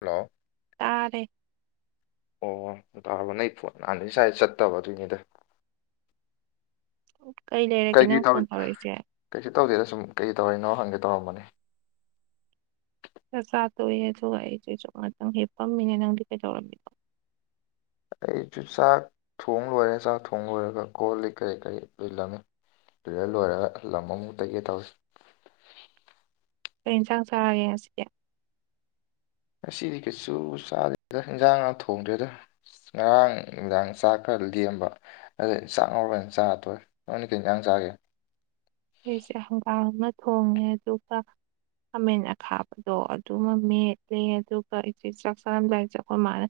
Hello. ꯇꯥꯔꯦ꯫ ꯑꯣ ꯇꯥꯔꯕ ꯅ ꯑꯩ ꯐꯣꯟ ꯉꯁꯥꯏꯗꯩ ꯆꯠꯇꯕ ꯑꯗꯨꯏꯅꯤꯗ ꯀꯩ ꯂꯩꯔꯦ꯫ ꯀꯩꯀꯩ ꯇꯧꯔꯤ ꯀꯩꯁꯨ ꯇꯧꯗꯦꯗ ꯁꯨꯝ ꯀꯩꯀꯩ ꯇꯧꯔꯤꯅꯣ ꯍꯪꯒꯦ ꯇꯧꯔꯝꯕꯅꯤ꯫ ꯆꯥꯛ ꯆꯥ ꯇꯣꯛꯏ ꯑꯗꯨꯒ ꯑꯩꯁꯨꯦ ꯑꯁꯨꯨꯝ ꯉꯇꯪ ꯍꯦꯞꯄꯝꯃꯤꯅꯦ ꯅꯪꯗꯤ ꯀꯩꯗꯧꯔꯝꯃꯤꯅ ꯑꯩꯁꯨ ꯆꯥꯛ ꯊꯣꯡ ꯂꯣꯏꯔꯦ ꯆꯥꯛ ꯊꯣꯡ ꯂꯣꯏꯔꯒ ꯀꯣꯜ ꯂꯤꯛ ꯀꯩ ꯀꯩ ꯂꯣꯏꯁꯤꯟꯂꯝꯃꯤ꯫ ꯇꯨꯏꯂꯦꯠ ꯂꯣꯏꯔꯒ ꯂꯝ ꯑꯃꯨꯛ ꯇꯩꯒꯦ ꯇꯧꯔꯤ꯫ ꯀꯩꯟꯖꯥꯡ ꯆꯥꯔꯦ ꯉꯁꯤꯗꯤ꯫ ꯉꯁꯤꯗꯤ ꯀꯩꯁꯨ ꯆꯥꯗꯦꯗ ꯏꯟꯁꯥꯡ ꯒꯥꯡ ꯊꯣꯡꯗ꯭ꯔꯦꯗ ꯉꯔꯥꯡ ꯅꯨꯡꯗꯥꯡ ꯆꯥꯛ ꯈꯔ ꯂꯦꯝꯕ꯫ ꯑꯩꯗꯤ ꯆꯥꯛ ꯉꯧꯔꯒ ꯑꯣꯏꯅ ꯆꯥꯔ ꯇꯣꯛꯑꯦ ꯅꯪꯗꯤ ꯀꯩ ꯏꯟꯁꯥꯡ ꯆꯥꯔꯒꯦ꯫ ꯑꯩꯁꯦ ꯍꯪꯒꯥꯝ ꯑꯃ ꯊꯣꯡꯉꯦ ꯑꯗꯨꯒ꯫ ꯈꯥꯃꯦꯟ ꯑꯈꯥꯕꯗꯣ ꯑꯗꯨꯃ ꯃꯦꯠꯂꯦ ꯑꯗꯨꯒ ꯑꯩꯁꯦ ꯆꯥꯛ ꯆꯥꯔꯝꯗꯥꯏꯖꯦ ꯑꯩꯈꯣꯏ ꯃꯥꯅ꯫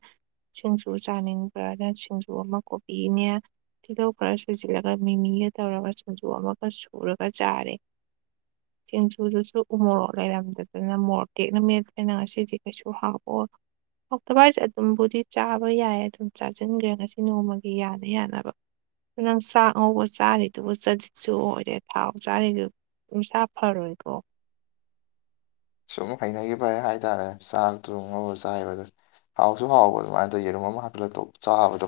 ꯁꯤꯡꯖꯨ ꯆꯥꯅꯤꯡꯕ꯭ꯔꯅ ꯁꯤꯡꯖꯨ ꯑꯃ ꯀꯣꯕꯤꯅꯦ꯫ ꯇꯤꯜꯍꯧ ꯈꯔ ꯁꯣꯏꯖꯤꯟꯂꯒ ꯃꯤ ꯃꯤꯒ ꯇꯧꯔꯒ ꯁꯤꯡꯖꯨ ꯑꯃꯒ ꯁꯨꯔꯒ ꯆꯥꯔꯦ꯫ [inaudible] ꯆꯦꯡꯖꯨꯗꯨꯁꯨ ꯎꯃꯣꯔꯣꯛ ꯂꯩꯔꯝꯗꯗꯅ ꯃꯣꯔꯣꯛ ꯇꯦꯛꯅ ꯃꯦꯠꯠꯇꯅ ꯉꯁꯤꯗꯤ ꯀꯩꯁꯨ ꯍꯥꯞꯑꯣ ꯍꯇꯚ ꯍꯥꯏꯁꯦ ꯑꯗꯨꯝꯕꯨꯗꯤ ꯆꯥꯕ ꯌꯥꯏ ꯑꯗꯨꯝ ꯆꯥꯁꯤꯟꯈ꯭ꯔꯦ ꯉꯁꯤ ꯅꯣꯡꯃꯒꯤ ꯌꯥꯅ ꯌꯥꯅꯕ ꯅꯪ ꯆꯥꯛ ꯉꯧꯕ ꯆꯥꯔꯤꯗꯨꯕꯨ ꯆꯖꯤꯠꯁꯨ ꯑꯣꯏꯔꯦ ꯊꯥꯎ ꯆꯥꯔꯤꯗꯨ ꯅꯁꯥ ꯐꯔꯣꯏꯀꯣ꯫ ꯁꯨꯝ ꯍꯩꯅꯈꯤꯕ ꯍꯥꯏꯇꯥꯔꯦ ꯆꯥꯛ ꯊꯣꯡꯉꯕ ꯆꯥꯏꯕꯗ ꯍꯥꯎꯁꯨ ꯍꯥꯎꯕ ꯑꯗꯨꯃꯥꯏꯅ ꯇꯧ ꯌꯦꯔꯨꯝ ꯑꯃ ꯍꯥꯞꯐꯤꯂꯛꯇꯧ ꯆꯥꯕꯗꯣ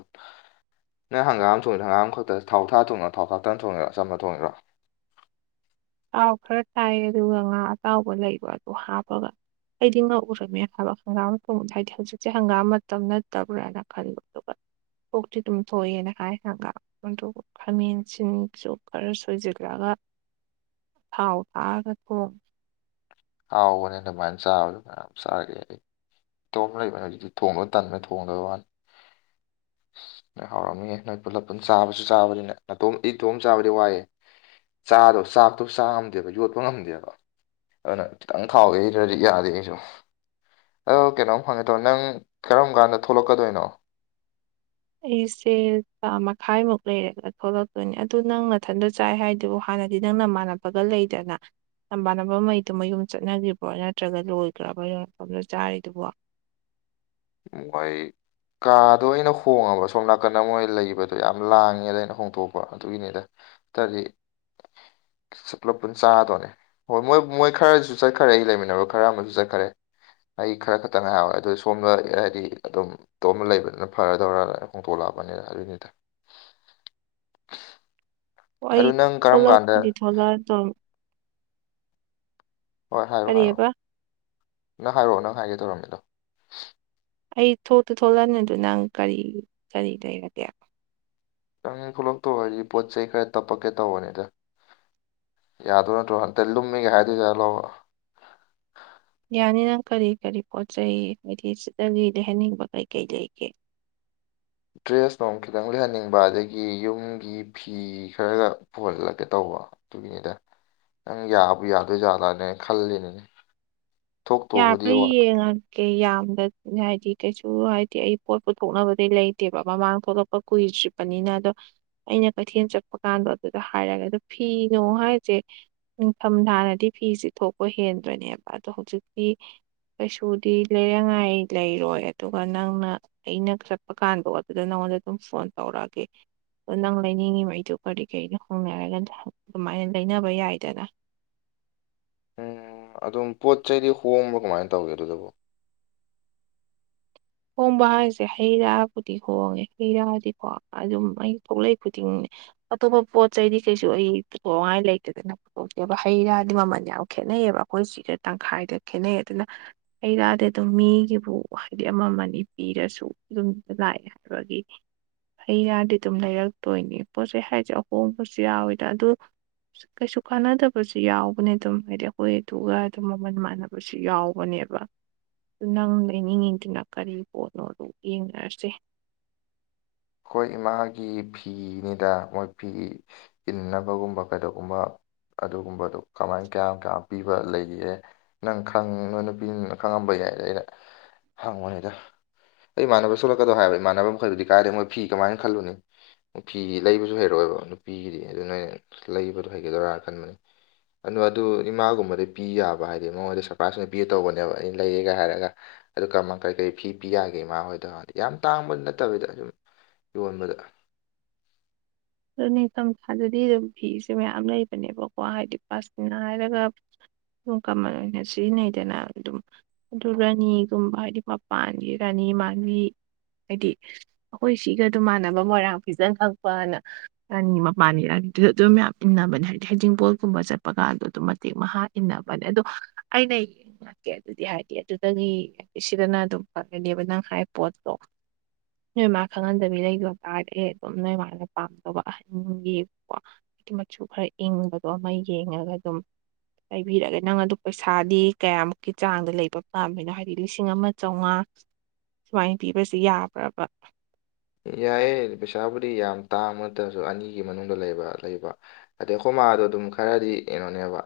ꯅꯪ ꯍꯪꯒꯥꯝꯣꯡꯉꯦ ꯍꯪꯒꯥꯝ ꯈꯛꯇ ꯊꯥꯎ ꯊꯥ ꯊꯣꯡꯅꯔꯥ ꯊꯥꯎ ꯈꯥꯛꯇ ꯊꯣꯡꯉꯦꯔꯥꯝꯅ ꯊꯣꯡꯤꯔꯥ ꯇꯥꯎ ꯈꯔ ꯇꯥꯏ ꯑꯗꯨꯒ ꯉꯥ ꯑꯆꯥꯎꯕ ꯂꯩꯕ ꯑꯗꯣ ꯍꯥꯞꯄꯒ ꯑꯩꯗꯤ ꯉꯧ ꯎꯔꯝꯃꯦ ꯍꯥꯏꯕ ꯍꯪꯒꯥꯝꯣꯡꯗ ꯍꯥꯏꯗꯤ ꯍꯧꯖꯤꯛꯁꯦ ꯍꯪꯒꯥꯝ ꯃꯇꯝ ꯅꯠꯇꯕ꯭ꯔꯥꯅ ꯈꯜꯂꯤꯕ ꯑꯗꯨꯒ ꯀꯣꯛꯇꯤ ꯑꯗꯨꯝ ꯊꯣꯛꯑꯦꯅ ꯍꯥꯏ ꯍꯪ ꯈꯥꯃꯦꯟꯁꯤꯟꯁꯨ ꯈꯔ ꯁꯣꯏꯁꯤꯜꯂꯒ ꯍꯥꯎ ꯇꯒꯣ ꯍꯥꯎꯕꯅꯦ ꯑꯗꯨꯃꯥꯏꯅ ꯆꯥꯕꯗꯣ ꯀꯩꯌꯥꯝ ꯆꯥꯒꯦ꯫ ꯏꯇꯣꯞ ꯑꯃ ꯂꯩꯕꯅꯦ ꯍꯧꯖꯤꯛ ꯊꯣꯡꯕ ꯇꯟꯃꯦ ꯊꯣꯡꯗꯕꯧ ꯋꯥꯅꯤ ꯅꯣꯏ ꯍꯥꯎꯔꯝꯃꯤꯌꯦꯦ ꯅꯣꯏ ꯄꯨꯂꯞ ꯄꯨꯟ ꯆꯥꯕꯁꯨ ꯆꯥꯕꯅꯤꯅꯦ ꯅꯥꯇꯣꯝ ꯏꯇꯣꯝ ꯆꯥꯕꯗꯤ ꯋꯥꯏꯑꯦ ꯆꯥꯗꯣ ꯆꯥꯛꯇꯣ ꯆꯥꯉꯝꯗꯦꯕ ꯌꯣꯠꯄ ꯉꯝꯗꯦꯕ ꯑꯗꯨꯅ ꯈꯤꯇꯪ ꯊꯥꯎꯋꯦ ꯑꯩꯗ꯭ꯔꯗꯤ ꯌꯥꯗꯦ ꯑꯩꯁꯨ ꯑꯗꯣ ꯀꯩꯅꯣꯝ ꯍꯪꯒꯦ ꯇꯧꯕꯅꯦ ꯅꯪ ꯀꯔꯝ ꯀꯥꯟꯗ ꯊꯣꯛꯂꯛꯀꯗꯣꯏꯅꯣ꯫ ꯑꯩꯁꯦ ꯊꯥ ꯃꯈꯥꯏꯃꯨꯛ ꯂꯩꯔꯒ ꯊꯣꯛꯂꯛꯇꯣꯏꯅꯦ ꯑꯗꯨ ꯅꯪ ꯃꯊꯟꯗ꯫ ꯆꯥꯏ ꯍꯥꯏꯗꯨꯕꯨ ꯍꯥꯟꯅꯗꯤ ꯅꯪ ꯅꯃꯥꯟꯅꯄꯒ ꯂꯩꯗꯅ ꯂꯝꯝꯕꯥꯅꯕ ꯃꯩꯗꯨ ꯃꯌꯨꯝ ꯆꯠꯅ꯭ꯔꯤꯕ꯭ꯔꯣ ꯅꯠꯇ꯭ꯔꯒ ꯂꯣꯏꯈ꯭ꯔꯕ ꯃꯐꯝꯗ ꯆꯥꯔꯤꯗꯨꯕꯣ [unintelligible] ꯀꯥꯗꯣ ꯑꯩꯅ ꯍꯣꯡꯉꯕ ꯁꯣꯝ ꯅꯥꯀꯟꯗ ꯃꯣꯏ ꯂꯩꯕꯗꯣ ꯌꯥꯝ ꯂꯥꯡꯉꯦꯗ ꯑꯩꯅ ꯍꯣꯡꯗꯣꯛꯄ ꯑꯗꯨꯒꯤꯅꯤꯗ ꯇꯔꯤ ꯁꯄꯂ ꯄꯨꯟ ꯆꯍ ꯇꯣꯅꯦ ꯍꯣꯏ ꯃꯣꯏ ꯃꯣꯏ ꯈꯔꯁꯨ ꯆꯠꯈꯔꯦ ꯑꯩ ꯂꯩꯃꯤꯟꯅꯕ ꯈꯔ ꯑꯃꯁꯨ ꯆꯠꯈꯔꯦ꯫ ꯑꯩ ꯈꯔ ꯈꯛꯇꯪ ꯉ ꯍꯥꯏꯔꯋꯦ ꯑꯗꯨꯗꯣ ꯁꯣꯝꯗ ꯍ ꯍꯥꯏꯗꯤ ꯑꯗꯨꯝ ꯇꯣꯝꯕ ꯂꯩꯕꯅꯤꯅ ꯐꯔꯗꯧꯔ ꯍꯣꯡꯇꯣꯛꯂꯛꯑꯕꯅꯤꯅ ꯑꯗꯨꯅꯤꯗ ꯀꯏ ꯑꯗꯨ ꯅꯪ ꯀꯔꯝ ꯀꯂꯞ ꯀꯥꯟꯗ ꯈꯨ ꯊꯙꯂꯥ ꯗꯔ ꯍꯣꯏ ꯍꯥꯏꯔꯣꯑꯣ ꯍꯥꯏꯔꯛꯑꯣ ꯅꯪ ꯍꯥꯏꯔꯛꯑꯣ ꯅꯪ ꯍꯥꯏꯒꯦ ꯇꯧꯔꯝꯃꯤꯗꯣ ꯑꯩ ꯊꯣꯛꯇꯤ ꯊꯣꯛꯂꯛꯑꯅꯤ ꯑꯗꯣ ꯅꯪ ꯀꯔꯤ ꯀꯔꯤ ꯂꯩꯔꯒꯦ꯫ ꯆꯪꯉ ꯊꯣꯛꯂꯛꯇꯣ ꯍꯥꯏꯗꯤ ꯄꯣꯠ ꯆꯩ ꯈꯔ ꯇꯞꯄꯛꯀꯦ ꯇꯧꯕꯅꯤꯗ ꯌꯥꯗꯣꯏ ꯅꯠꯇ꯭ꯔꯣ ꯍꯟꯇꯛ ꯂꯨꯝꯃꯤꯒꯦ ꯍꯥꯏꯗꯣꯏꯖꯥ ꯂꯥꯛꯑꯣ ꯌꯥꯅꯤ ꯅꯪ ꯀꯔꯤ ꯀꯔꯤ ꯄꯣꯠ ꯆꯩꯩ ꯍꯥꯏꯗꯤ ꯁꯤꯗꯒꯤ ꯂꯩꯍꯟꯅꯤꯡꯕ ꯀꯩ ꯀꯩ ꯂꯩꯒꯦ꯫ ꯗ꯭ꯔꯦꯁ ꯅꯨꯡ ꯈꯤꯇꯪ ꯂꯩꯍꯟꯅꯤꯡꯕ ꯑꯗꯒꯤ ꯌꯨꯝꯒꯤ ꯐꯤ ꯈꯔꯒ ꯄꯨꯍꯜꯂꯒꯦ ꯇꯧꯕ ꯑꯗꯨꯒꯤꯅꯤꯗ ꯅꯪ ꯌꯥꯕꯨ ꯌꯥꯗꯣꯏꯖꯥꯂꯅꯦ ꯈꯜꯂꯤꯅꯤꯅꯦ ꯌꯥ ꯊꯣꯛꯇꯧꯕꯨꯗꯤ ꯐ ꯋꯥ ꯌꯦ ꯀꯩ ꯌꯥꯝꯗ ꯍꯥꯏꯗꯤ ꯀꯩꯁꯨ ꯍꯥꯏꯗꯤ ꯑꯩ ꯄꯣꯠ ꯄꯨꯊꯣꯛꯅꯕꯗꯩ ꯂꯩꯇꯦꯕ ꯃꯃꯥꯡ ꯊꯣꯛꯂꯛꯄ ꯀꯨꯏꯗ꯭ꯔꯤ ꯆꯠꯄꯅꯤꯅ ꯑꯗꯣ ꯑꯩꯅ ꯀꯩꯊꯦꯜ ꯆꯠꯄ ꯀꯥꯟꯗꯣ ꯑꯗꯨꯗ ꯍꯥꯏꯔꯛꯒꯦ ꯑꯗꯣ ꯐꯤꯅꯣ ꯍꯥꯏꯁꯦ꯫ ꯅꯤꯡꯊꯝ ꯊꯥꯅꯗꯤ ꯐꯤꯁꯦ ꯊꯣꯛꯄ ꯍꯦꯟꯗꯣꯏꯅꯦꯕ ꯑꯗꯣ ꯍꯧꯖꯤꯛꯇꯤ꯫ ꯀꯩꯁꯨꯗꯤ ꯂꯩꯔꯉꯥꯏ ꯂꯩꯔꯣꯏ ꯑꯗꯨꯒ ꯅꯪꯅ ꯑꯩꯅ ꯆꯠꯄ ꯀꯥꯟꯗꯣ ꯑꯗꯨꯗ ꯅꯪꯉꯣꯟꯗ ꯑꯗꯨꯝ ꯐꯣꯟ ꯇꯧꯔꯛꯑꯒꯦ꯫ ꯑꯗ ꯅꯪ ꯂꯩꯅꯤꯡꯉꯤꯉꯩꯗꯨ ꯀꯔꯤ ꯀꯔꯤꯅꯣ ꯍꯣꯡꯒꯦ ꯍꯥꯏꯔꯒꯗꯤ ꯑꯗꯨꯃꯥꯏꯅ ꯂꯩꯅꯕ ꯌꯥꯏꯗꯅ ꯎꯝ ꯑꯗꯨꯝ ꯄꯣꯠ ꯆꯩꯗꯤ ꯍꯣꯡꯕ꯭ꯔ ꯀꯃꯥꯏꯅ ꯇꯧꯒꯦ ꯑꯗꯨꯗꯕꯨ ꯍꯣꯡꯕ ꯍꯥꯏꯁꯦ ꯍꯩ ꯔꯥꯕꯨꯗꯤ ꯍꯣꯡꯉꯦ ꯍꯩ ꯔꯥꯗꯤꯀꯣ ꯑꯗꯨꯝ ꯑꯩ ꯊꯣꯛꯂꯛ ꯈꯨꯗꯤꯡꯅꯦ ꯑꯇꯣꯞꯄ ꯄꯣꯠ ꯆꯩꯗꯤ ꯀꯩꯁꯨ ꯑꯩ ꯄꯨꯊꯣꯛꯉꯥꯏ ꯂꯩꯇꯦꯗꯅ ꯄꯨꯊꯣꯛꯇꯦꯕ ꯍꯩ ꯔꯥꯗꯤ ꯃꯃꯜ ꯌꯥꯝ ꯈꯦꯠꯅꯩꯕ ꯑꯩꯈꯣꯏ ꯁꯤꯒ ꯇꯪꯈꯥꯏꯗ ꯈꯦꯠꯅꯩ ꯑꯗꯨꯅ ꯑꯩꯔꯗꯤ ꯑꯗꯨꯝ ꯃꯤꯒꯤꯕꯨ ꯍꯥꯏꯗꯤ꯫ ꯄꯤꯔꯁꯨ ꯌꯨꯝꯗ ꯂꯥꯛꯑꯦ ꯍꯥꯏꯕꯒꯤ ꯍꯩꯅꯔꯗꯤ ꯑꯗꯨꯝ ꯂꯩꯔꯛꯇꯣꯏꯅꯤ ꯄꯣꯠ ꯆꯩ ꯍꯥꯏꯁꯦ ꯑꯍꯣꯡꯕꯁꯨ ꯌꯥꯎꯋꯤꯗ ꯑꯗꯨ ꯀꯩꯁꯨ ꯀꯥꯟꯅꯗꯕꯁꯨ ꯌꯥꯎꯕꯅꯦ ꯑꯗꯨꯝ ꯍꯥꯏꯗꯤ ꯑꯩꯈꯣꯏ ꯑꯇꯒ ꯑꯗꯨꯝ ꯃꯃꯜ ꯃꯥꯟꯅꯕ ꯌꯥꯎꯕꯅꯦꯕ ꯅꯪ ꯂꯩꯅꯤꯡ ꯑꯗꯨꯅ ꯀꯔꯤ ꯄꯣꯠꯅꯣ ꯑꯗꯨ ꯌꯦꯡꯅꯔꯁꯦ꯫ ꯑꯩꯈꯣꯏ ꯏꯃꯥꯒꯤ ꯐꯤꯅꯤꯗ ꯃꯣꯏ ꯐꯤ ꯏꯟꯅꯕꯒꯨꯝꯕ ꯀꯩꯗꯧꯕꯒꯨꯝꯕ ꯑꯗꯨꯒꯨꯝꯕꯗꯣ ꯀꯃꯥꯏ ꯀꯌꯥꯝ ꯀꯌꯥꯝ ꯄꯤꯕ ꯂꯩꯒꯦ ꯅꯪ ꯈꯪ ꯅꯣ ꯅꯨꯄꯤꯅ ꯈꯪꯉꯝꯕ ꯌꯥꯏꯗ ꯑꯩꯅ ꯍꯪꯉꯣꯅꯤꯗ ꯑꯩ ꯏꯃꯥꯟꯅꯕ ꯁꯣꯂꯛꯀꯗꯧ ꯍꯥꯏꯕ ꯏꯃꯥꯟꯅꯕ ꯃꯈꯩꯕꯨꯗꯤ ꯀꯥꯏꯗꯦ ꯃꯣꯏ ꯐꯤ ꯀꯃꯥꯏꯅ ꯈꯜꯂꯨꯅꯤ ꯅꯨꯄꯤꯒꯤ ꯂꯩꯕꯁꯨ ꯍꯩꯔꯛꯑꯣꯏꯕ ꯅꯨꯄꯤꯒꯤꯗꯤ ꯑꯗꯨꯅ ꯑꯣꯏꯩꯅ ꯂꯩꯕꯗꯣ ꯍꯩꯒꯗꯣꯏꯔꯥꯅ ꯈꯟꯕꯅꯤ ꯑꯗꯣ ꯑꯗꯨ ꯏꯃꯥꯒꯨꯝꯕꯗꯤ ꯄꯤ ꯌꯥꯕ ꯍꯥꯏꯗꯤ ꯃꯉꯣꯟꯗ ꯁꯔꯄ꯭ꯔꯥꯏꯖ ꯑꯣꯏꯅ ꯄꯤ ꯇꯧꯕꯅꯦꯕ ꯑꯩꯅ ꯂꯩꯌꯦꯒ ꯍꯥꯏꯔꯒ ꯑꯗꯨ ꯀ ꯀꯔꯤ ꯀꯔꯤ ꯐꯤ ꯄꯤ ꯌꯥꯒꯦ ꯏꯃꯥ ꯍꯣꯏꯗ ꯌꯥꯝ ꯇꯥꯡꯕ ꯅꯠꯇꯕꯤꯗ ꯑꯗꯨꯝ꯫ ꯌꯣꯟꯕꯗ ꯑꯗꯨ ꯅꯤꯡꯊꯝꯊꯥꯗꯗꯤ ꯑꯗꯨꯝ ꯐꯤꯁꯨꯦ ꯃꯌꯥꯝ ꯂꯩꯕꯅꯦꯕꯀꯣ ꯍꯥꯏꯗꯤ ꯄꯥꯁꯅꯥ ꯍꯥꯏꯔꯒ ꯑꯗꯨꯝ ꯀꯃꯟ ꯑꯣꯏꯅ ꯁꯤꯖꯤꯟꯅꯩꯗꯅ ꯑꯗꯨꯝ ꯑꯗꯨ ꯔꯥꯅꯤꯒꯨꯝꯕ ꯍꯥꯏꯗꯤ ꯃꯄꯥꯟꯒꯤ ꯔꯥꯅꯤ ꯃꯥꯥꯟ ꯍꯥꯏꯗꯤ ꯑꯩꯈꯣꯏ ꯁꯤꯒ ꯑꯗꯨꯃꯥꯟꯅꯕ ꯃꯣꯏꯔꯥꯡ ꯐꯤꯖꯟ ꯈꯛꯄꯅ ꯑꯅꯤ ꯃꯄꯥꯟꯅꯤ ꯔꯥꯅꯤꯗꯨꯗ ꯑꯗꯨꯝ ꯃ ꯏꯟꯅꯕꯅꯦ ꯍꯥꯏꯗꯤ ꯍꯩꯖꯤꯡꯕꯣꯜꯒꯨꯝꯕ ꯆꯠꯄ ꯀꯥꯟꯗꯣ ꯑꯗꯨꯝ ꯃꯇꯦꯛ ꯃꯍꯥ꯫ ꯏꯟꯅꯕꯅꯦ ꯑꯗꯣ ꯑꯩꯅ ꯀꯦ ꯑꯗꯨꯗꯤ ꯍꯥꯏꯗꯤ ꯑꯗꯨꯗꯒꯤ ꯁꯤꯗꯅ ꯑꯗꯨꯝ ꯐꯪꯒꯅꯦꯕ ꯅꯪ ꯍꯥꯏ ꯄꯣꯠꯇꯣ ꯅꯣꯏ ꯃꯥ ꯈꯪꯍꯟꯗꯕꯤ ꯂꯩ ꯄꯥꯔꯠ ꯑꯦ ꯑꯗꯨꯝ ꯅꯣꯏ ꯃꯥꯜꯂ ꯄꯥꯝꯗꯕ ꯑꯍꯟꯒꯤ ꯀꯣ ꯑꯗꯨ ꯃꯆꯨ ꯈꯔ ꯏꯪꯕꯗꯣ ꯑꯃ ꯌꯦꯡꯉꯒ ꯑꯗꯨꯝ ꯂꯩꯕꯤꯔꯒꯦ ꯅꯪ ꯑꯗꯨ ꯄꯩꯁꯥꯗꯤ ꯀꯌꯥꯃꯨꯛꯀꯤ ꯆꯥꯡꯗ ꯂꯩꯕ ꯄꯥꯝꯃꯤꯅꯣ ꯍꯥꯏꯗꯤ ꯂꯤꯁꯤꯡ ꯑꯃ ꯆꯥꯝꯃꯉꯥ ꯁꯨꯃꯥꯏꯅ ꯄꯤꯕꯁꯤ ꯌꯥꯕ꯭ꯔꯕ ꯌꯥꯏꯑꯦ ꯄꯩꯁꯥꯕꯨꯗꯤ ꯌꯥꯝ ꯇꯥꯡꯕ ꯅꯠꯇ꯭ꯔꯁꯨ ꯑꯅꯤꯒꯤ ꯃꯅꯨꯡꯗ ꯂꯩꯕ ꯂꯩꯕ꯫ ꯑꯗꯩ ꯍꯣꯃꯥꯗꯣ ꯑꯗꯨꯝ ꯈꯔꯗꯤ ꯀꯩꯅꯣꯅꯦꯕ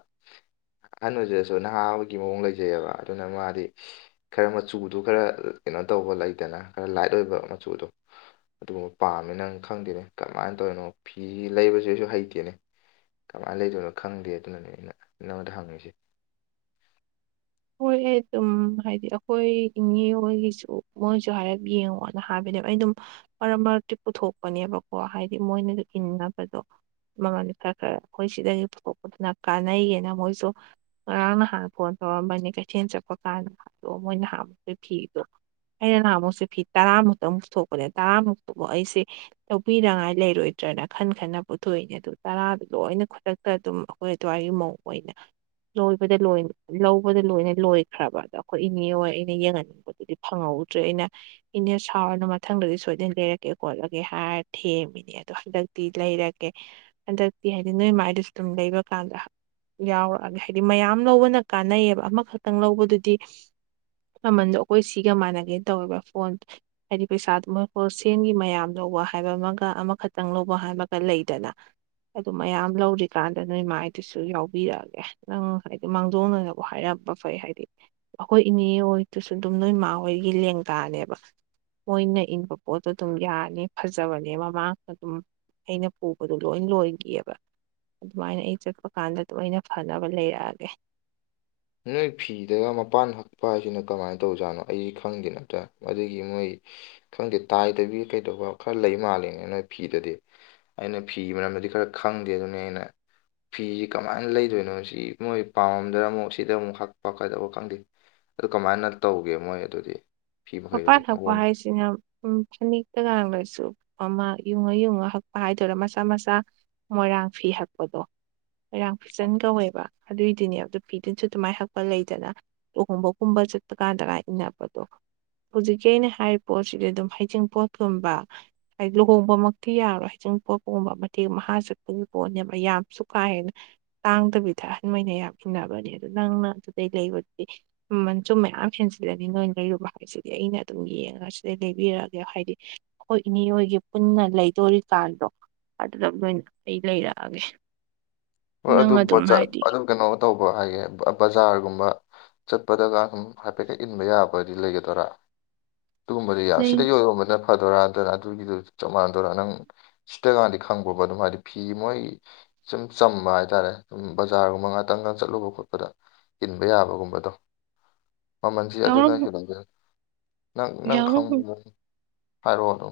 ꯑꯍꯟ ꯑꯣꯏꯖꯤꯗꯁꯨ ꯅꯍꯥ ꯑꯃꯒꯤꯒꯤ ꯃꯑꯣꯡ ꯂꯩꯖꯩꯑꯕ ꯑꯗꯨꯅ ꯃꯥꯗꯤ ꯈꯔ ꯃꯆꯨꯗꯣ ꯈꯔ ꯀꯩꯅꯣ ꯇꯧꯕ ꯂꯩꯗꯅ ꯈꯔ ꯂꯥꯏꯠ ꯑꯣꯏꯕ ꯃꯆꯨꯗꯣ꯫ ꯑꯗꯨꯒꯨꯝꯕ ꯄꯥꯝꯃꯦꯅ ꯅꯪ ꯈꯪꯗꯦꯅꯦ ꯀꯔꯃꯥꯏꯅ ꯇꯧꯔꯤꯅꯣ ꯐꯤ ꯂꯩꯕꯁꯤꯁꯨ ꯍꯩꯇꯦꯅꯦ꯫ ꯀꯃꯥꯏꯅ ꯂꯩꯗꯣꯏꯅꯣ ꯈꯪꯗꯦ ꯑꯗꯨꯅꯅꯦ ꯑꯩꯅ ꯅꯉꯣꯟꯗ ꯍꯪꯉꯤꯁꯦ꯫ ꯍꯣꯏ ꯑꯩ ꯑꯗꯨꯝ ꯍꯥꯏꯗꯤ ꯑꯩꯈꯣꯏ ꯏꯅꯦ ꯍꯣꯏꯒꯤꯁꯨ ꯃꯣꯏꯁꯨ ꯍꯥꯏꯔꯞ ꯌꯦꯡꯉꯣꯅ ꯍꯥꯏꯕꯅꯦꯕ ꯑꯩ ꯑꯗꯨꯝ ꯃꯔꯛ ꯃꯔꯛꯇꯤ ꯄꯨꯊꯣꯛꯄꯅꯦꯕꯀꯣ ꯍꯥꯏꯗꯤ ꯃꯣꯏꯅꯁꯨ ꯏꯟꯅꯕꯗꯣ ꯃꯃꯜꯗꯤ ꯈꯔ ꯈꯔ ꯑꯩꯈꯣꯏ ꯁꯤꯗꯒꯤ ꯄꯨꯊꯣꯛꯄꯗꯨꯅ ꯀꯥꯟꯅꯩꯌꯦꯅ ꯃꯣꯏꯁꯨ ꯉꯔꯥꯡ ꯅꯍꯥꯟꯅ ꯐꯣꯟ ꯇꯧꯔꯝꯕꯅꯦ ꯀꯩꯊꯦꯜ ꯆꯠꯄ ꯀꯥꯟꯗ ꯑꯗꯣ ꯃꯣꯏꯅ ꯍꯕꯗꯨꯒꯤ ꯐꯤꯗꯣ ꯑꯩꯅ ꯅꯍꯥꯟꯃꯨꯛꯁꯦ ꯐꯤ ꯇꯔꯥꯃꯨꯛꯇꯪ ꯄꯨꯊꯣꯛꯄꯅꯦ ꯇꯔꯥꯃꯨꯛ ꯄꯨꯕ ꯑꯩꯁꯦ꯫ ꯂꯧꯕꯤꯅꯉꯥꯏ ꯂꯩꯔꯣꯏꯗ꯭ꯔꯅ ꯈꯟ ꯈꯟꯅ ꯄꯨꯊꯣꯛꯏꯅꯦ ꯑꯗꯨ ꯇꯔꯥꯗꯨꯣ ꯂꯣꯏꯅ ꯈꯨ ꯑꯗꯨꯝ ꯑꯩꯈꯣꯏ ꯑꯗꯨ꯭ꯋꯥꯏꯒꯤ ꯃꯧ ꯑꯣꯏꯅ ꯂꯣꯏꯗꯣꯏ ꯂꯗ ꯂꯣꯏꯅ ꯂꯣꯏꯈ꯭ꯔꯕ ꯑꯗꯣ ꯑꯩꯈꯣꯏ ꯏꯅꯦ ꯍ ꯑꯩꯅ ꯌꯦꯡꯍꯟꯅꯤꯡꯕꯗꯨꯗꯤ ꯐꯪꯍꯧꯗ꯭ꯔꯦ ꯑꯩꯅ ꯏꯅꯦ ꯁꯥꯎꯔꯅ ꯃꯊꯪꯗꯗꯤ ꯁꯣꯏꯗꯅ ꯂꯩꯔꯛꯀꯦ ꯈꯣꯠꯂꯒꯦ ꯍꯥꯏꯔ ꯊꯦꯝꯃꯤꯅꯦ ꯑꯗꯣ ꯍꯟꯗꯛꯇꯤ ꯂꯩꯔꯒꯦ ꯍꯟꯗꯛꯇꯤ ꯍꯥꯏꯗꯤ ꯅꯣꯏ ꯃꯥꯏꯗꯁꯨ ꯑꯗꯨꯝ ꯂꯩꯕ ꯀꯥꯟꯗ ꯌꯥꯎꯔꯛꯑꯒꯦ ꯍꯥꯏꯗꯤ ꯃꯌꯥꯝ ꯂꯧꯕꯅ ꯀꯥꯟꯅꯩꯌꯦꯕ ꯑꯃꯈꯛꯇꯪ ꯂꯧꯕꯗꯨꯗꯤ ꯃꯃꯟꯗꯣ ꯑꯩꯈꯣꯏ ꯁꯤꯒ ꯃꯥꯟꯅꯒꯦ ꯇꯧꯋꯦꯕ ꯐꯣꯟ꯫ ꯍꯥꯏꯗꯤ ꯄꯩꯁꯥꯗꯨ ꯃꯣꯏ ꯄꯣꯁꯦꯟꯒꯤ ꯃꯌꯥꯝ ꯂꯧꯕ ꯍꯥꯏꯕ ꯑꯃꯒ ꯑꯃꯈꯛꯇꯪ ꯂꯧꯕ ꯍꯥꯏ ꯑꯃꯒ ꯂꯩꯗꯅ꯫ ꯑꯗꯨ ꯃꯌꯥꯝ ꯂꯧꯔꯤꯀꯥꯟꯗ ꯅꯣꯏ ꯃꯥꯏꯗꯨꯁꯨ ꯌꯥꯎꯕꯤꯔꯛꯑꯒꯦ ꯅꯪ ꯍꯥꯏꯗꯤ ꯃꯥꯡꯖꯧꯅꯅꯕꯕꯨ ꯍꯥꯏꯔꯝꯕ ꯐꯩ ꯍꯥꯏꯗꯤ ꯑꯩꯈꯣꯏ ꯏꯅꯦ ꯍꯣꯏꯗꯨꯁꯨ ꯑꯗꯨꯝ ꯅꯣꯏ ꯏꯃꯥ ꯍꯣꯏꯒꯤ ꯂꯦꯡꯗꯥꯅꯦꯕ ꯃꯣꯏꯅ ꯏꯟꯕ ꯄꯣꯠꯇꯣ ꯑꯗꯨꯝ ꯌꯥꯅꯤ ꯐꯖꯕꯅꯦ ꯃꯃꯥꯡꯗ ꯑꯗꯨꯝ ꯑꯩꯅ ꯄꯨꯕꯗꯣ ꯂꯣꯏ ꯂꯣꯏꯈꯤꯑꯕ ꯑꯗꯨꯃꯥꯏꯅ ꯑꯩ ꯆꯠꯄ ꯀꯥꯟꯗ ꯑꯩꯅ ꯐꯅꯕ ꯂꯩꯔꯛꯑꯒꯦ ꯅꯣꯏ ꯐꯤꯗꯒ ꯃꯄꯥꯟ ꯍꯛꯄ ꯍꯥꯏꯁꯤꯅ ꯀꯃꯥꯏꯅ ꯇꯧꯖꯥꯠꯅꯣ ꯑꯩꯁꯤ ꯈꯪꯗꯦ ꯅꯇ ꯑꯗꯨꯒꯤ ꯃꯣꯏ ꯈꯪꯗꯦ ꯇꯥꯏꯗꯕꯤ ꯀꯩꯗꯧꯕ ꯈꯔ ꯂꯩ ꯃꯥꯜꯂꯤꯉ ꯅꯣꯏ ꯐꯤꯗꯗꯤ ꯑꯩꯅ ꯐꯤ ꯃꯔꯝꯗꯗꯤ ꯈꯔ ꯈꯪꯗꯦ ꯑꯗꯨꯅꯤ ꯑꯩꯅ ꯐꯤꯁꯤ ꯀꯃꯥꯏꯅ ꯂꯩꯗꯣꯏꯅꯣ ꯁꯤ ꯃꯣꯏ ꯄꯥꯝꯃꯝꯗꯅ ꯑꯃꯨꯛ ꯁꯤ꯫ ꯁꯤꯗ ꯑꯃꯨꯛ ꯍꯛꯄ ꯀꯥꯏꯗꯧꯕ ꯈꯪꯗꯦ ꯑꯗꯨ ꯀꯃꯥꯏꯅ ꯇꯧꯒꯦ ꯃꯣꯏ ꯑꯗꯨꯗꯤ ꯐꯤ ꯃꯄꯥꯟ ꯃꯈꯩꯗꯨꯗꯤ ꯊꯛꯄ ꯃꯑꯣꯡ ꯍꯥꯏꯁꯤꯅ ꯎꯝ ꯐꯅꯦꯛꯇꯒ ꯂꯣꯏꯁꯨ꯫ ꯑꯃ ꯌꯨꯡꯉ ꯌꯨꯡꯉ ꯍꯛꯄ ꯍꯥꯏꯗꯣꯏꯔ ꯃꯆꯥ ꯃꯆꯥ ꯃꯣꯏꯔꯥꯡ ꯐꯤ ꯍꯛꯄꯗꯣ ꯃꯔꯥꯡ ꯐꯤꯖꯟ ꯀꯧꯋꯦꯕ ꯑꯗꯨꯏꯗꯨꯅꯦ ꯑꯗꯨꯗ ꯐꯤꯗꯨꯟꯁꯨ ꯑꯗꯨꯃꯥꯏꯅ ꯍꯛꯄ ꯂꯩꯗꯅ ꯂꯨꯍꯣꯡꯕꯒꯨꯝꯕ ꯆꯠꯄ ꯀꯥꯟꯗꯒ ꯏꯟꯅꯕꯗꯣ ꯍꯧꯖꯤꯛꯀꯤ ꯑꯩꯅ ꯍꯥꯏꯔꯤꯕ ꯄꯣꯠꯁꯤꯗꯤ ꯑꯗꯨꯝ ꯍꯩꯖꯤꯡ ꯄꯣꯠꯀꯨꯝꯕ ꯍꯥꯏꯗꯤ ꯂꯨꯍꯣꯡꯕꯃꯛꯇꯤ ꯌꯥꯔꯣꯏ ꯍꯖꯤꯡ ꯄꯣꯠꯄꯒꯨꯝꯕ ꯃꯇꯦꯛ ꯃꯍꯥ ꯆꯠꯄꯒꯤ ꯄꯣꯠꯅꯦꯕ ꯌꯥꯝꯁꯨ ꯀꯥꯍꯦꯅ ꯇꯥꯡꯗꯕꯤꯗ ꯑꯍꯟꯈꯩꯅ ꯌꯥꯝ ꯏꯟꯅꯕꯅꯦ ꯑꯗꯨ ꯅꯪꯅ ꯑꯗꯨꯗꯩ ꯂꯩꯕꯗꯨꯗꯤ ꯎ ꯃꯟꯆꯨꯝ ꯃꯌꯥꯝ ꯍꯦꯟꯁꯤꯜꯂꯅꯤ ꯅꯣꯏ ꯂꯩꯔꯨꯕ ꯁꯤꯗꯤ ꯑꯩꯅ ꯑꯗꯨꯝ ꯌꯦꯡꯉꯒ ꯁꯤꯗꯩ ꯂꯩꯕꯤꯔꯛꯑꯒꯦ ꯍꯥꯏꯗꯤ ꯑꯩꯈꯣꯏ ꯏꯅꯦ ꯍꯣꯏꯒꯤ ꯄꯨꯟꯅ ꯂꯩꯗꯣꯔꯤ ꯀꯥꯗꯣ ꯑꯗꯨꯗ ꯂꯣꯏꯅ ꯑꯩ ꯂꯩꯔꯛꯑꯒꯦ ꯍꯣꯏ ꯑꯗꯨ ꯅꯪ ꯑꯗꯨꯝ ꯍꯥꯏꯗꯤ ꯑꯗꯨ ꯀꯩꯅꯣ ꯇꯧꯕ ꯍꯥꯏꯒꯦ ꯕꯖꯥꯔꯒꯨꯝꯕ ꯆꯠꯄꯗꯒ ꯁꯨꯝ ꯍꯥꯏꯐꯦꯠꯀ ꯏꯟꯕ ꯌꯥꯕꯗꯤ ꯂꯩꯒꯗꯣꯏꯔꯥ ꯑꯗꯨꯒꯨꯝꯕꯗꯤ ꯌꯥꯝ ꯂꯩ ꯁꯤꯗ ꯌꯣꯜꯔꯣꯟꯕꯗꯅ ꯐꯗꯣꯏꯔ ꯅꯠꯇꯔꯥꯒꯅ ꯑꯗꯨꯒꯤꯗꯨ ꯆꯞ ꯃꯥꯟꯅꯗꯣꯏꯔꯥ ꯅꯪ ꯁꯤꯇꯀꯥꯟꯗꯤ ꯈꯪꯕꯣꯕ ꯑꯗꯨꯝ ꯍꯥꯏꯗꯤ ꯐꯤ ꯃꯣꯏ ꯆ꯫ ꯆꯝꯕ ꯍꯥꯏꯇꯥꯔꯦ ꯑꯗꯨꯝ ꯕꯖꯥꯔꯒꯨꯝꯕ ꯉꯥꯛꯇꯪꯒ ꯆꯠꯂꯨꯕ ꯈꯣꯠꯄꯗ ꯇꯤꯟꯕ ꯌꯥꯕꯒꯨꯝꯕꯗꯣ ꯃꯃꯜꯁꯤ ꯌꯥꯎꯔꯝ ꯑꯗꯨꯅ ꯍꯦꯜꯂꯝꯗꯣꯏꯔ ꯅꯪ ꯅꯪ ꯌꯥꯎꯔꯝ ꯈꯪ ꯍꯥꯏꯔꯛꯑꯣ ꯑꯗꯨ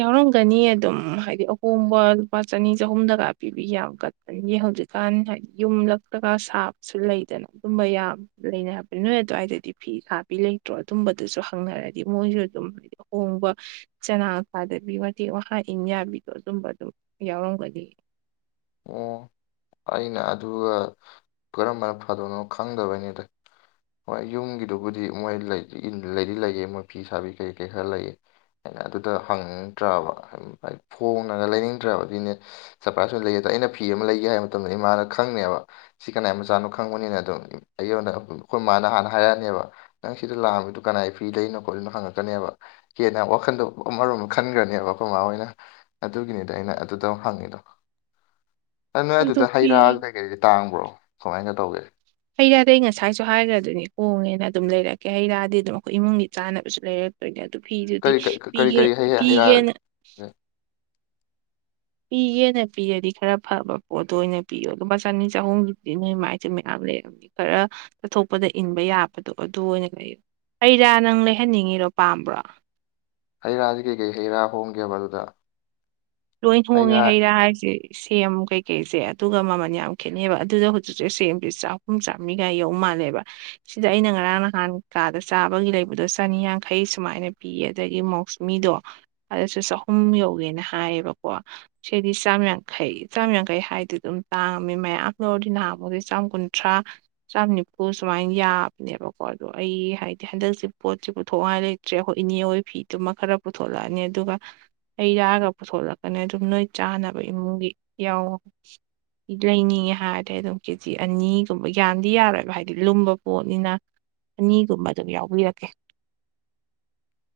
ꯌꯥꯎꯔꯝꯒꯅꯤ ꯑꯗꯨꯝ ꯍꯥꯏꯗꯤ ꯑꯍꯣꯡꯕ ꯂꯨꯄꯥ ꯆꯅꯤ ꯆꯍꯨꯝꯗꯒ ꯄꯤꯕꯤ ꯌꯥꯝ ꯀꯟ꯫ ꯑꯗꯒꯤ ꯍꯧꯖꯤꯛꯀꯥꯟ ꯍꯥꯏꯗꯤ ꯌꯨꯝꯂꯛꯂꯇꯒ ꯁꯥꯕꯁꯨ ꯂꯩꯗꯅ ꯑꯗꯨꯝꯕ ꯌꯥꯕ꯫ ꯂꯩꯅꯔꯕꯅꯤ ꯅꯣꯏ ꯑꯗꯨꯋꯥꯏꯗꯗꯤ ꯐꯤ ꯁꯥꯕꯤ ꯂꯩꯇ꯭ꯔꯣ ꯑꯗꯨꯝꯕꯗꯨꯁꯨ ꯍꯪꯅꯔꯗꯤ ꯃꯣꯏꯁꯨ ꯑꯗꯨꯝ ꯍꯍꯣꯡꯕ ꯆꯅꯥ ꯊꯥꯗꯕꯤ ꯋꯥꯇꯦꯛ ꯋꯥꯥꯍꯥ ꯏꯟ ꯌꯥꯕꯤꯗꯣ ꯑꯗꯨꯝꯕ ꯑꯗꯨꯝ ꯌꯥꯎꯔꯝꯒꯅꯤ ꯑꯣ ꯑꯩꯅ ꯑꯗꯨ ꯀꯔꯝꯕꯅ ꯐꯗꯣꯏꯅꯣ ꯈꯪꯗꯕꯩꯅꯤꯗ ꯍꯣꯏ ꯌꯨꯝꯒꯤꯗꯨꯕꯨꯗꯤ ꯃꯣꯏ ꯂꯩꯗꯤ ꯂꯩꯑ ꯃꯣꯏ ꯐꯤ ꯁꯥꯕꯤ ꯀꯩ ꯀꯩ ꯈꯔ ꯂꯩꯑ ꯑꯩꯅ ꯑꯗꯨꯗ ꯍꯪꯅꯤꯡꯗ꯭ꯔꯕ ꯐꯣꯡꯅꯒ ꯂꯩꯅꯤꯡꯗ꯭ꯔꯕ ꯑꯗꯨꯅꯦ ꯁꯔꯄ꯭ꯔꯥꯏꯖ ꯑꯣꯏꯅ ꯂꯩꯌꯦ ꯑꯗꯣ ꯑꯩꯅ ꯐꯤ ꯑꯃ ꯂꯩꯒꯦ ꯍꯥꯏꯕ ꯃꯇꯝꯗ ꯏꯃꯥꯅ ꯈꯪꯅꯦꯕ꯫ ꯁꯤ ꯀꯅꯥ ꯃꯆꯥꯅꯣ ꯈꯪꯕꯅꯤꯅ ꯑꯗꯨꯝ ꯑꯩꯉꯣꯟꯗ ꯑꯩꯈꯣꯏ ꯏꯃꯥꯅ ꯍꯥꯟꯅ ꯍꯥꯏꯔꯛꯑꯅꯦꯕ ꯅꯪ ꯁꯤꯗ ꯂꯥꯛꯑꯝꯃꯤꯗꯨꯣ ꯀꯅꯥꯏ ꯐ꯭ꯔꯤ ꯂꯩꯔꯤꯅꯣ ꯈꯣꯠꯂꯤꯅꯣ ꯍꯪꯉꯛꯀꯅꯦꯕ ꯀꯦꯅ ꯋꯥꯈꯟꯗꯣ ꯑꯃꯔꯣꯝ ꯈꯟꯈ꯭ꯔꯅꯦꯕ ꯑꯩꯈꯣꯏ ꯃꯥ ꯍꯣꯏꯅ꯫ ꯑꯗꯨꯒꯤꯅꯤꯗ ꯑꯩꯅ ꯑꯗꯨꯗꯨ ꯍꯪꯉꯤꯗꯣ ꯅꯣꯏ ꯑꯗꯨ ꯑꯗꯨꯗ ꯍꯩ ꯔꯥ ꯐꯤ ꯀꯩꯀꯩꯗꯤ ꯇꯥꯡꯕ꯭ꯔꯣ ꯀꯃꯥꯏꯅ ꯇꯧꯒꯦ꯫ ꯍꯩ ꯔꯥꯗ ꯑꯩ ꯉꯁꯥꯏꯁꯨ ꯍꯥꯏꯈ꯭ꯔꯗꯨꯅꯤ ꯍꯣꯡꯉꯦꯅ ꯑꯗꯨꯝ ꯂꯩꯔꯛꯀꯦ ꯍꯩ ꯔꯥꯗꯤ ꯑꯗꯨꯝ ꯑꯩꯈꯣꯏ ꯏꯃꯨꯡꯒꯤ ꯆꯥꯅꯕꯁꯨ ꯂꯩꯔꯛ ꯍꯣꯏꯅꯦ ꯑꯗꯨ ꯐꯤꯗꯨꯗꯤ ꯀꯔꯤ ꯀꯔꯤ ꯀꯔꯤ ꯄꯤꯒꯦ ꯀꯔꯤ ꯍꯩ ꯍꯩ ꯔꯥ ꯄꯤꯒꯦꯅ ꯄꯤꯒꯦꯅ ꯄꯤꯔꯗꯤ ꯈꯔ ꯐꯕ ꯄꯣꯠꯇꯣ ꯑꯣꯏꯅ ꯄꯤꯌꯣ ꯂꯨꯄꯥ ꯆꯅꯤ ꯆꯍꯨꯝꯒꯤꯛꯇꯤ ꯅꯣꯏ ꯃꯥꯏꯁꯨ ꯃꯌꯥꯝ ꯂꯩꯌꯦ ꯈꯔ ꯆꯠꯊꯣꯛꯄꯗ ꯏꯟꯕ ꯌꯥꯕꯗꯣ ꯑꯗꯨ ꯑꯣꯏꯅ ꯂꯩꯌꯨ ꯍꯩꯔ ꯅꯪ ꯂꯩꯍꯟꯅꯤꯡꯉꯤꯔꯣ ꯄꯥꯝꯕ꯭ꯔꯣ ꯍꯩ ꯔꯥꯗꯤ ꯀꯩꯀꯩ ꯍꯩ ꯔꯥ ꯍꯣꯡꯒꯦꯕ ꯑꯗꯨꯗ꯫ ꯂꯣꯏꯟ ꯍꯩ ꯍꯣꯡꯉꯦ ꯔꯥ ꯍꯩꯔꯥ ꯍꯥꯏꯁꯦ ꯁꯦꯝ ꯀꯩꯀꯩꯁꯦ ꯑꯗꯨꯒ ꯃꯃꯜ ꯌꯥꯝ ꯈꯦꯠꯅꯩꯕ ꯑꯗꯨꯗ ꯍꯧꯖꯤꯛꯁꯦ ꯁꯦꯝꯁꯦ ꯆꯥꯍꯨꯝ ꯆꯥ ꯃꯤꯒꯥꯏ ꯌꯧ ꯃꯥꯜꯂꯦꯕ ꯁꯤꯗ ꯑꯩꯅ ꯉꯔꯥꯡ ꯅꯍꯥꯟ ꯀꯥꯗ ꯆꯥꯕꯒꯤ ꯂꯩꯕꯗꯣ ꯆꯅꯤꯌꯥꯡꯈꯩ ꯁꯨꯃꯥꯏꯅ ꯄꯤꯌꯦ ꯑꯗꯒꯤ ꯃꯣꯛꯁ꯫ ꯃꯤꯗꯣ ꯑꯗꯨꯁꯨ ꯆꯍꯨꯝ ꯌꯧꯒꯦꯅ ꯍꯥꯏꯌꯦꯕꯀꯣ ꯁꯤꯗꯤ ꯆꯥꯝ ꯌꯥꯡꯈꯩ ꯆꯥꯝ ꯌꯥꯡꯈꯩ ꯍꯥꯏꯗꯤ ꯑꯗꯨꯝ ꯇꯥꯡꯉꯝꯃꯤ ꯃꯌꯥꯝ ꯂꯧꯔꯗꯤ ꯅꯍꯥꯃꯨꯛꯇꯤ ꯆꯥꯝ ꯀꯨꯟꯊ꯭ꯔꯥ꯫ ꯆꯥꯝ ꯅꯤꯐꯨ ꯁꯨꯃꯥꯏꯅ ꯌꯥꯕꯅꯦꯕꯀꯣ ꯑꯗꯣ ꯑꯩ ꯍꯥꯏꯗꯤ ꯍꯟꯗꯛꯁꯦ ꯄꯣꯠꯁꯤ ꯄꯨꯊꯣꯛꯉꯥꯏ ꯂꯩ꯫ ꯁꯦ ꯑꯩꯈꯣꯏ ꯏꯅꯦ ꯍꯣꯏ ꯐꯤꯗꯨꯃ ꯈꯔ ꯄꯨꯊꯣꯛꯂꯛꯑꯅꯤ ꯑꯗꯨꯒ ꯍꯩꯔꯒ ꯄꯨꯊꯣꯂꯛꯀꯅꯤ ꯑꯗꯨꯝ ꯅꯣꯏ ꯆꯥꯅꯕ ꯏꯃꯨꯡꯒꯤ ꯌꯥꯎꯋꯣ ꯂꯩꯅꯤꯡꯉꯦ ꯍꯥꯏꯔꯗꯤ ꯑꯗꯨꯝ ꯀꯦꯖꯤ ꯑꯅꯤꯒꯨꯝꯕ ꯌꯥꯝꯗꯤ ꯌꯥꯔꯔꯣꯏ ꯍꯥꯏꯗꯤ ꯂꯨꯝꯕ ꯄꯣꯠꯅꯤꯅ ꯑꯅꯤꯒꯨꯝꯕ ꯑꯗꯨꯝ ꯌꯥꯎꯕꯤꯔꯛꯀꯦ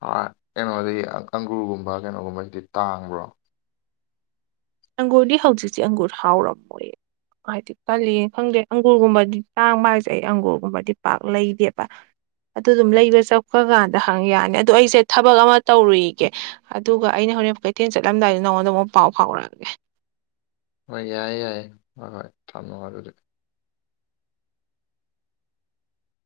ꯑ ꯀꯩꯅꯣꯗꯤ ꯑꯪꯒꯨꯔꯒꯨꯝꯕ ꯀꯩꯅꯣꯒꯨꯝꯕꯗꯤ ꯇꯥꯡꯕ꯭ꯔꯣ ꯑꯪꯒꯨꯔꯗꯤ ꯍꯧꯖꯤꯛꯁꯤ ꯑꯪꯒꯨꯔ ꯍꯥꯎꯔꯝꯃꯣꯏꯌꯦ ꯍꯥꯏꯗꯤ ꯀꯜꯂꯤꯅ ꯈꯪꯗꯦ ꯑꯪꯒꯨꯔꯒꯨꯝꯕꯗꯤ ꯇꯥꯡꯕ ꯍꯥꯏꯁꯦ ꯑꯩ ꯑꯪꯒꯨꯔꯒꯨꯝꯕꯗꯤ ꯄꯥꯛ ꯂꯩꯗꯦꯕ ꯑꯗꯨ ꯑꯗꯨꯝ ꯂꯩꯕ ꯆꯠꯄꯀꯥꯟꯗ ꯍꯪ ꯌꯥꯅꯤ ꯑꯗꯣ ꯑꯩꯁꯦ ꯊꯕꯛ ꯑꯃ ꯇꯧꯔꯨꯏꯒꯦ ꯑꯗꯨꯒ ꯑꯩꯅ ꯍꯣꯔꯦꯟ ꯀꯩꯊꯦꯜ ꯆꯠꯂꯝꯗꯥꯏꯗꯨꯗ ꯅꯉꯣꯟꯗ ꯑꯃꯨꯛ ꯄꯥꯎ ꯐꯥꯎꯔꯛꯑꯒꯦ ꯍꯣꯏ ꯌꯥꯏꯌꯦ ꯌꯥꯏ ꯍꯣꯏ ꯍꯣꯏ ꯊꯝꯃꯣ ꯑꯗꯨꯗꯤ